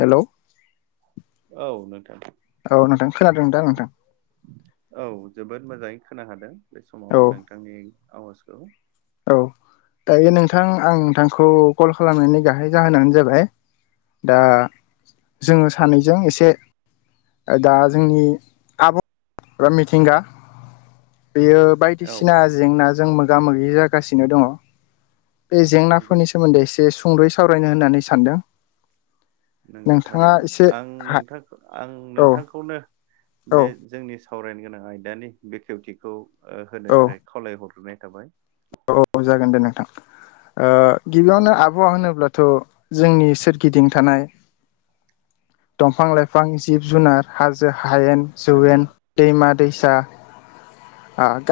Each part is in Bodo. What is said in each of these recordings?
हेलौ औ नोंथां औ नोंथां खोनादों दा नोंथां औ जोबोद मोजाङै खोनाखादों बे औ समाव नोंथांनि आवाजखौ औ दायो नोंथां आं नोंथांखौ कल खालामनायनि गाहाय जाहोनानो जाबाय दा जोङो सानैजों एसे दा जोंनि आबहावा बा मिथिंगा बेयो औ बायदिसिना जेंनाजों मोगा मोगि जागासिनो दङ बे नंगौ जेंनाफोरनि सोमोन्दै एसे सुंद'यै सावरायनो होननानै सानदों नंगौ नोंथाङा थारैनो एसे आं हा नोंथां आं औ नोंथांखौनो औ बे जोंनि सावरायनो गोनां आयदानि बेखेवथिखौ औ होनो थाखाय खावलायहरग्रोनाय थाबाय। जागोन दे नोंथां गिबियावनो। औ आबहावा होनोब्लाथ' जोंनि सोरगिदिं थानाय दंफां-लाइफां, जिब-जुनार' हाजो-हायेन नंगौ जौवेन दैमा दैसा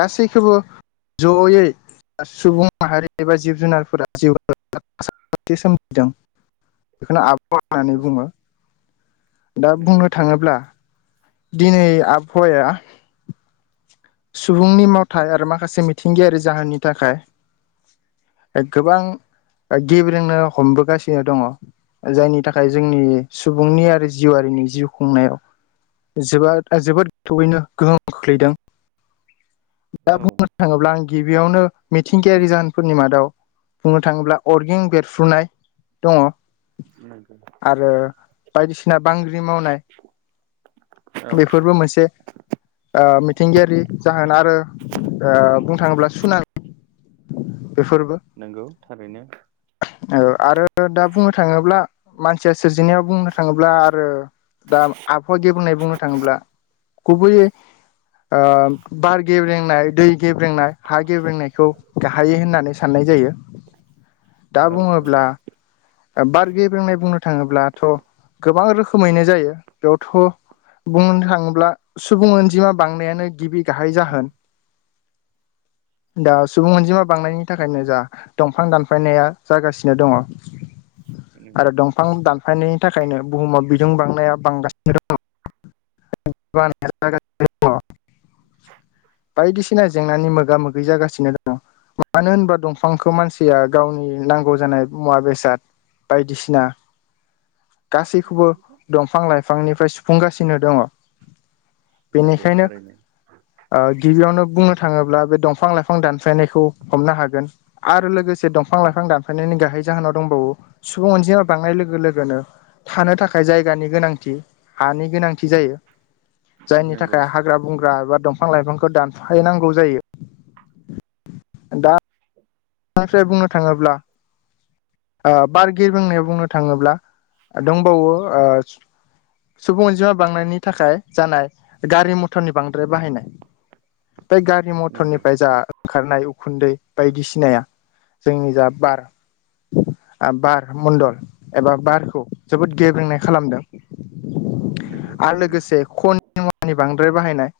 गासैखौबो जयै सुबुं माहारि एबा जिब जुनारफोरा जिउ सोमजिदों। बेखौनो आबहावा होननानै नंगौ बुङो दा नंगौ बुंनो थारैनो थाङोब्ला दिनै आबहावाया सुबुंनि मावथाय आरो माखासे मिथिंगायारि जाहोननि थाखाय गोबां गेब्रेनो हमबोगासिनो दङ। जायनि थाखाय जोंनि सुबुंनि आरो जिउआरिनि जिउ खुंनायाव। जोबो जोबोद गोथौयैनो गोहोम खोख्लैदों। दा औ बुंनो थाङोब्ला आं गिबियावनो मिथिंगायारि जाहोनफोरनि मादाव बुंनो थाङोब्ला अरगें बेरफ्रुनाय दङ। नंगौ आरो बायदिसिना बांग्रि मावनाय। औ बेफोरबो मोनसे। मिथिंगायारि जाहोन आरो बुंनो थाङोब्ला सुनार बेफोरबो नंगौ थारैनो। औ आरो दा बुंनो थाङोब्ला। मानसिया सोरजिनायाव बुंनो थाङोब्ला आरो दा आबहावा गेबनाय बुंनो थाङोब्ला थाङोब्ला गुबैयै बार गेब्रेंनाय दै गेब्रेंनाय हा गेब्रेंनायखौ गाहायै होननानै साननाय जायो दा औ नंगौ बुङोब्ला बार गेब्रेंनाय बुंनो थाङोब्लाथ' गोबां रोखोमैनो जायो बेयावथ' बुंनो थाङोब्ला सुबुं अनजिमा बांनायानो गिबि गाहाय जाहोन [inaudible] दा सुबुं अनजिमा बांनायनि थाखायनो जा दंफां दानफायनाया जागासिनो दङ। नंगौ आरो दंफां दानफायनायनि थाखायनो बुहुमाव बिदुं बांनाया बांगासिनो दं। [unintelligible] बायदिसिना जेंनानि मोगा मोगि जागासिनो दङ। मानो होनबा दंफांखौ मानसिया गावनि नांगौ जानाय मुवा बेसाद बायदिसिना गासैखौबो दंफां लाइफांनिफ्राय सुफुंगासिनो दङ। नंगौ बेनिखायनो थारैनो गिबियावनो बुंनो थाङोब्ला बे दंफां-लाइफां, दानफायनायखौ हमनो हागोन आरो लोगोसे दंफां-लाइफां दानफायनायनि गाहाय जाहोनाव दंबावो सुबुं अनजिमा बांनाय लोगो लोगोनो थानो थाखाय जायगानि गोनांथि हानि गोनांथि जायो जायनि नंगौ थाखाय हाग्रा-बंग्रा एबा दंफां-लाइफांखौ दान फायनांगौ जायो दा [inaudible] आनिफ्राय बुंनो थाङोब्ला बारगिर बुंनायाव बुंनो थाङोब्ला दंबावो ओ सुबुं अनजिमा बांनायनि थाखाय जानाय गारि मथरनि बांद्राय बाहायनाय बेफ्राय गारि नंगौ मथरनिफ्राय जा ओंखारनाय उखुन्दै बायदिसिनाया जोंनि जा बार बार मण्डल एबा बारखौ जोबोद गेब्रेंनाय खालामदों नंगौ आरो थारैनो लोगोसे ख मु बांद्राय बाहायनाय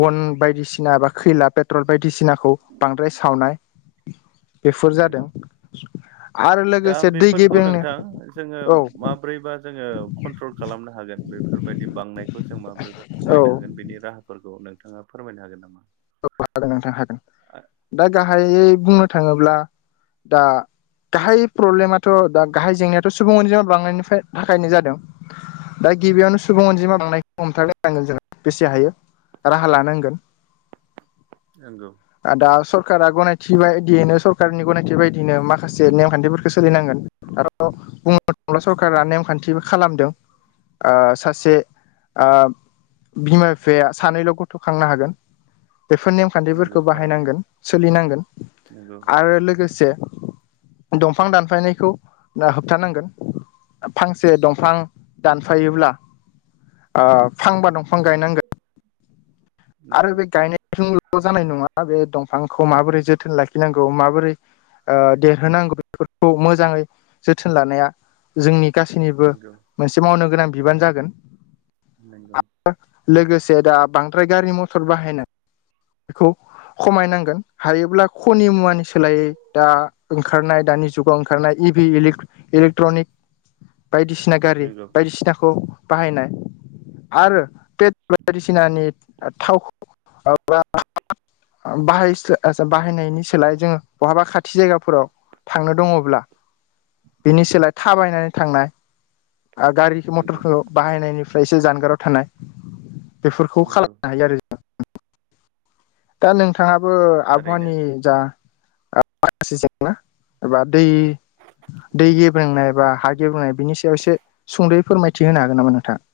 बन बायदिसिना ब खैला पेट्रल बायदिसिनाखौ बांद्राय सावनाय बेफोर नंगौ जादों। आरो दा लोगोसे दै बेफोरखौ गेब्रेंनो नोंथां जोङो औ माब्रैबा जोङो कन्ट्रल खालामनो हागोन बे फोरबायदि बांनायखौ जों माबोरैबा औ खमायनो हागोन बेनि राहाफोरखौ नोंथाङा फोरमायनो हागोन नामा? औ हागोन नोंथां हागोन आ- दा गाहायै बुंनो थाङोब्ला दा गाहाय प्रब्लेमाथ' दा गाहाय जेंनायाथ' सुबुं अनजिमा बांनायनिफ्राय थाखायनो जादों दा गिबियावनो सुबुं अनजिमा बांनायखौ हमथारनोनांगोन जों बेसे हायो राहा लानांगोन नंगौ दा सरकारा गनायथि बायदियैनो सरकारनि गनायथि बायदियैनो उम, माखासे नेमखान्थिफोरखौ सोलिनांगोन आरो बुंनो थाङोब्ला सरकारा नेमखान्थिबो खालामदों ओ सासे ओ बिमा बिफाया सानैल' गथ'खांनो हागोन बेफोर नेम नंगौ खान्थिफोरखौ थारैनो बाहायनांगोन सोलिनांगोन नंगौ आरो लोगोसे दंफां दानफायनायखौा होबथानांगोन फांसे दंफां दानफायोब्ला फांबा दंफां गायनांगोन आरो नंगौ बे गायनायजोंल' जानाय नङा बे दंफांखौ माबोरै जोथोन लाखिनांगौ माबोरै ओ देरहोनांगौ बेफोरखौ मोजाङै जोथोन लानाया जोंनि गासैनिबो नंगौ मोनसे मावनो गोनां बिबान जागोन नगं लोगोसे दा बांद्राय गारि मथर बाहायनाय बेखौ खमायनांगोन हायोब्ला खनि मुवानि सोलायै दा ओंखारनाय दानि जुगाव ओंखारनाय इ भि इलिग इलेक्ट्रनिक बायदिसि ना गारि नंगौ बायदिसिनाखौ बाहायनाय आरो पेट्रल बायदिसिनानि थावखौ मा बाहाय स्लाइ बाहायनायनि सोलाय जोङो बहाबा खाथि जायगाफोराव थांनो दङब्ला बिनि सोलाय थाबायनानै थांनाय आरो गारि नंगौ मथरखौ बाहायनायनिफ्राय एसे जानगाराव थानाय बेफोरखौ नंगौ खालामनो हायो आरो ज दा नोंथाङाबो थारैनो आबहावानि जा माखासे जेंना एबा दै दै गेबेंनाय बा हा गेबुंनाय बिनि सायाव एसे सुंद'यै फोरमायथि होनो हागोन नामा नोंथाङा?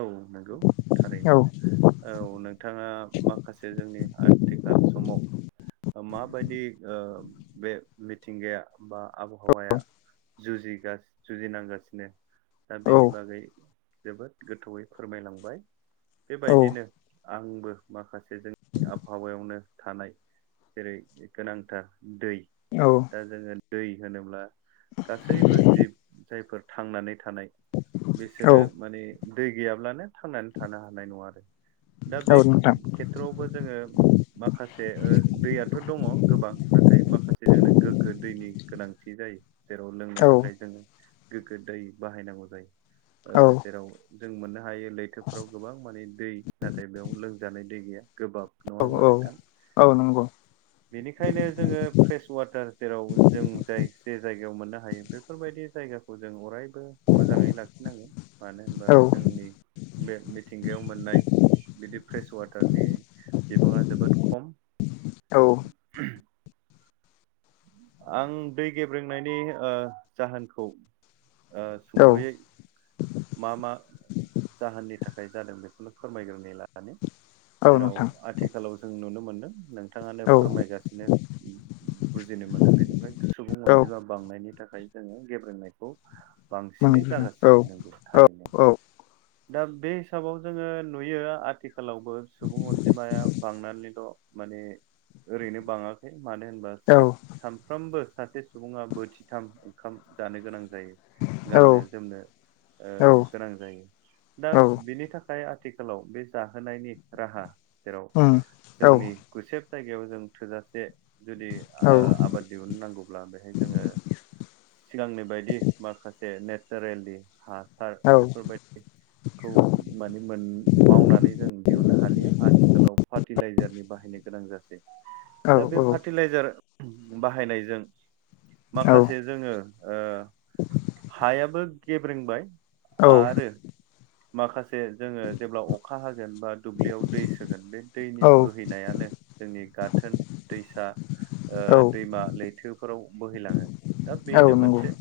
औ नंगौ थारैनो औ औ नोंथाङा माखासे जोंनि आथिखाल समाव माबायदि ओ बे मिथिंगाया बा आबहावाया जुजिगास जुजिनांगासिनो दा औ बेनि बागै जोबोद गोथौयै फोरमायलांबाय औ बेबायदिनो आंबो माखासे जोंनि आबहावायावनो थानाय जेरै गोनांथार दै औ दा जोङो दै होनोब्ला गासैबो जिब जायफोर थांनानै थानाय औ बिसोरो माने दै गैयाब्लानो थांनानै थानो हानाय नङा आरो दा औ बे नोंथां खे ट्रवाउबो जोङो माखासे ओ दैयाथ' दङ गोबां नाथाय माखासे जोंनो गोग्गो दैनि गोनांथि जायो जेराव लोंनो औ थाखाय जोङो गोगो दै बाहायनांगौ जायो ओ औ जेराव जों मोननो हायो लैथोफ्राव गोबां माने दै नाथाय बेयाव लोंजानाय दै गैया गोबाब नङा औ होमबा नोंथां औ औ नंगौ बेनिखायनो जोङो फ्रेस वाटार जेराव जों जाय जे जायगायाव मोननो हायो बे फोरबायदि जायगाखौ जों अरायबो मोजाङै लाखिनांगोन मानो होनबा औ जोंनि बे मिथिंगायाव मोननाय बिदि फ्रेश वाटारनि बिबाङा जोबोद खम औ [unintelligible] आं दै गेब्रेंनायनि ओ जाहोनखौ ओ औ सुंद'यै मा मा जाहोननि थाखाय जादों बेखौनो फोरमायग्रोनि लानि औ जेराव नोंथां आथिखालाव जों नुनो मोनदों नों थाङानो औ फोरमायगासिनो बुजिनो मोनो बेनिफ्राय सुबुं औ अनजिमा बांनायनि थाखाय जोङो गेब्रेनायखौ बांसिनै मोनग्रोनो औ जागासिनो नोंगौ औ थारैनो औ दा बे हिसाबाव जोङो नुयो आथिखालावबो सुबुं अनजिमाया बांनानैल' माने ओरैनो बाङाखै मानो होनबा साब सानफ्रामबो सासे सुबुङा बोथिथाम ओंखाम जानो गोनां जायो गाननो-जोमनो ओ औ गोनां जायो दा औ बिनि था खाय आथिखालाव बे जाहोनायनि राहा जेराव उम औ जोंनि गुसेब जायगायाव जों थोजासे जुदि औ ओ आबाद दिहुननो नांगौब्ला बेहाय जोङो सिगांनि बायदि माखासे नेचारेलि हासार औ बेफोरबायदि खौ माने मोन मावनानै जों दिहुननो हालिया आथिखालाव फार्टिलाइजारनि बाहायनायखौ गोनां जासै दा बे औ फार्टिलाइजार बाहायनायजों माखासे औ जोङो ओ हायाबो गेब्रेंबाय आरो माखासे जोङो जेब्ला अखा हागोन बा दुब्लियाव दै सोगोन बे दैनि बोहैनायानो जोंनि गाथोन दैसा ओ दैमा लैथोफोराव बोहैलाङो दा औ बेनो नंगौ औ मोनसे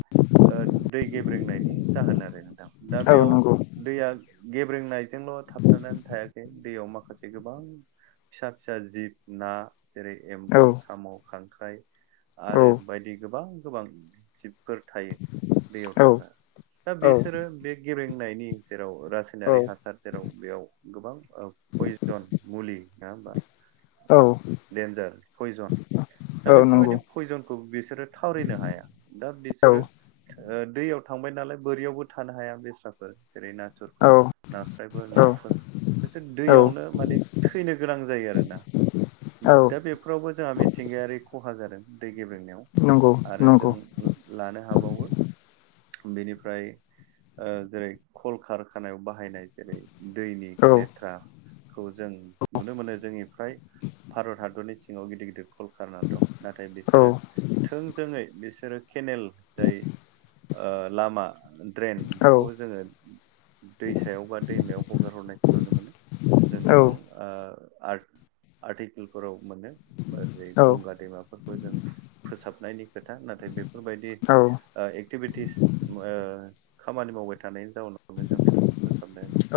ओ दै गेब्रेंनायनि जाहोन आरो नोंथां दा बेयाव दैया गेब्रेंनायजोंल' थाबथानानै थायाखै दैयाव माखासे गोबां फिसा फिसा जिब ना जेरै एम्बु, साम', खांख्राइ आरो बायदि गोबां गोबां जिब फोर थायो दैयाव थाग्रा दा बिसोरो बे गेब्रेंनायनि जेराव रासाय नारि हासार जेराव बेयाव गोबां पयजन मुलि नङा होमबा डेन्जार पयजन दा नंगौ बेफोरबायदि फयजनखौ बिसोरो थावरिनो हाया दा बिसोरो ओ दैयाव थांबाय नालाय बोरियावबो थानो हाया बेस्राफोर जेरै ना थुरफोर, नास्रायफोर, औ नाफोर बिसोर औ दैयावनो माने थैनो गोनां जायो आरोना औ दा बे फोरावबो जोंहा मिथिंगायारि ख'हा जादों दै गेब्रेनायाव नंगौ औ नंगौ आरो नंगौ जों लानो हाबावो बेनिफ्राय ओ जेरै खल खारखानायाव बाहायनाय जेरै दैनि औ लेथ्रा खौ जों नुनो मोनो जोंनिफ्राय भारत हादरनि सिङाव गिदिर गिदिर कलकारना दं नाथाय औ बिसोरो थोंजोङै बिसोरो खेनेल जाय ओ लामा ड्रेन औ बेखौ जोङो दैसायाव बा दैमायाव हगार हरनायखौ नुनो मोनो जों गोबां ओ आर्ट आर्टिकेलफोराव मोनो जेरै गंगा दैमा फोरखौ जों फोसाबनायनि खोथा नाथाय बेफोरबायदि औ ओ एक्टिभिटिस ओ खामानि मावबाय थानायनि जाउनाव बेफोरखौ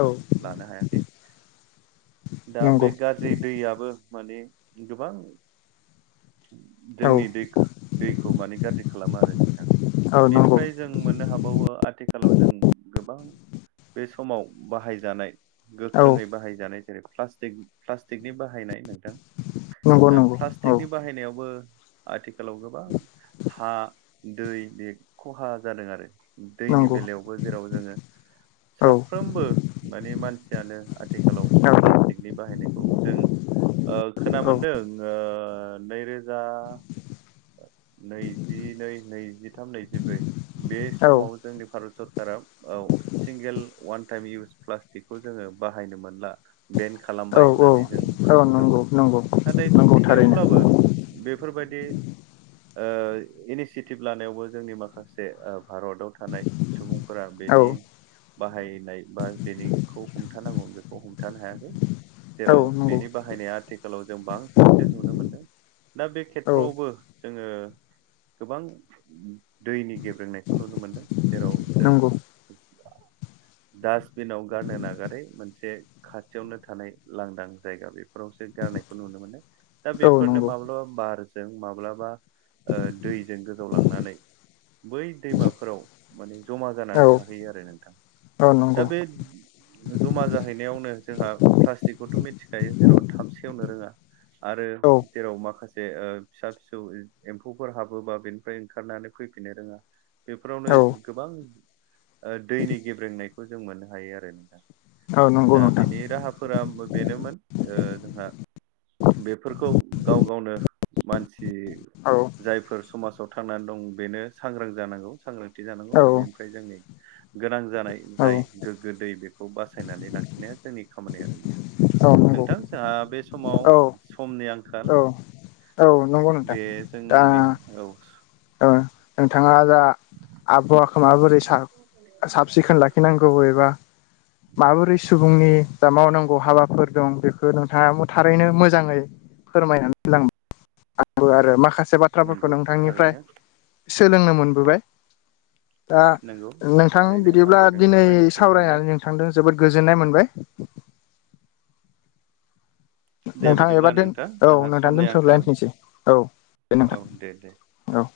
औ लानो हायाखै दा नंगौ बे गाज्रि दैयाबो माने गोबां औ जोंनि दै दैखौ माने गाज्रि खालामो आरो नोंथां बेनिफ्राय जों मोननो हाबावो आथिखालाव जों गोबां बे समाव बाहायजानाय गोख्रोङै बाहायजानाय जेरै फ्लासटिक फ्लास्टिकनि बाहायनाय नोंथां नंगौ नंगौ दा औ फ्लास्टिकनि बाहायनायावबो आथिखालाव गोबां हा, दै बे ख'हा जादों आरो दैनि नंगौ औ बेलायावबो जेराव जोङो साफ्रोमबो माने मानसियानो आथिखालाव प्लास्टिकनि बाहायनायखौ जों ओ खोनानो‌ औ मोनदों ओ नैरोजा नैजिनै नैजिथाम नैजिब्रै बे औ समाव जोंनि भारत सरकारा औ सिंगेल अवान टाइम इउस प्लास्टिकखौ जोङो बाहायनो मोनला बेन औ खालामबाय औ होननानै जों औ नंगौ फोसावदोंमोन नंगौ नाथाय नंगौ थारैनो थेवब्लाबो बेफोरबायदि ओ इनिसियेटिभ लानायावबो जोंनि माखासे भारताव थानाय सुबुंफोरा औ बेनि बाहायनाय बा बेनिखौ हमथानांगौमोन बेखौ हमथानो हायाखै। औ जेराव नंगौ बेनि बाहायनाया आथिखालाव जों बांसिनसो नुनो मोनदों दा बे औ खेथ्रआवबो जोङो गोबां दैनि गेब्रेंनायखौ नुनो मोनदों जेराव जों नंगौ डासटबिनाव गारनो नागारै मोनसे खाथियावनो थानाय लांदां जायगा बेफोरावसो गारनायखौ नुनो मोनो। दा औ बेफोरनो नंगौ माब्लाबा बारजों माब्लाबा ओ दैजों गोजावलांनानै बै दैमाफोराव माने जमा औ जानानै थाहैयो आरो नोंथां औ नंगौ दा बे जमा जाहैनायावनो जोंहा प्लास्टिकखौथ' मिथिखायो जेराव थाब सेवनो रोङा। आरो औ जेराव माखासे ओ फिसा फिसा जौ एमफौफोर हाबोबा बेनिफ्राय ओंखारनानै फैफिननो रोङा बेफोरावनो औ गोबां ओ दैनि गेब्रेंनायखौ जों मोननो हायो आरो नोंथां। औ नंगौ दा नोंथां बेनि राहाफोरा बेनोमोन ओ जोंहा बेफोरखौ गाव गावनो मानसि औ जायफोर समाजाव थांनानै दं बेनो सांग्रां जानांगौ सांग्रांथि जानांगौ औ आरो बेनिफ्राय जोंनि गोनां जानाय औ जाय गोग गो दै बेखौ बासायनानै लाखिनाया जोंनि खामानि आरो नोंथां। औ नंगौ ओ बे समाव औ समनि आंखाल। औ औ नंगौ नोंथां बे जोंनि औ औ नोंथाङा दा आबहावाखौ माबोरै सा साब सिखोन लाखिनांगौ एबा माबोरै सुबुंनि जा मावनांगौ हाबाफोर दं बेफोर नोंथाङाबो थारैनो मोजाङै फोरमायना होलां नांगौ आरो माखा से बाथ्राफोरखौ नंगौ नोंथांनिफ्राय थारैनो सोलोंनो मोनबोबाय। दा नंगौ नोंथां थारैनो बिदिब्ला आंबो दिनै नोंथांनिफ्राय मिथिनो हादों सावरायनानै नों थांदों जोबोद गोजोननाय मोनबाय। दे नोंथां एबा बिदिब्ला दोन नोंथां औ जोंहा नोंथां समनि आंखाल दोनथ'लायनिसै औ दे नोंथां। औ दे दे औ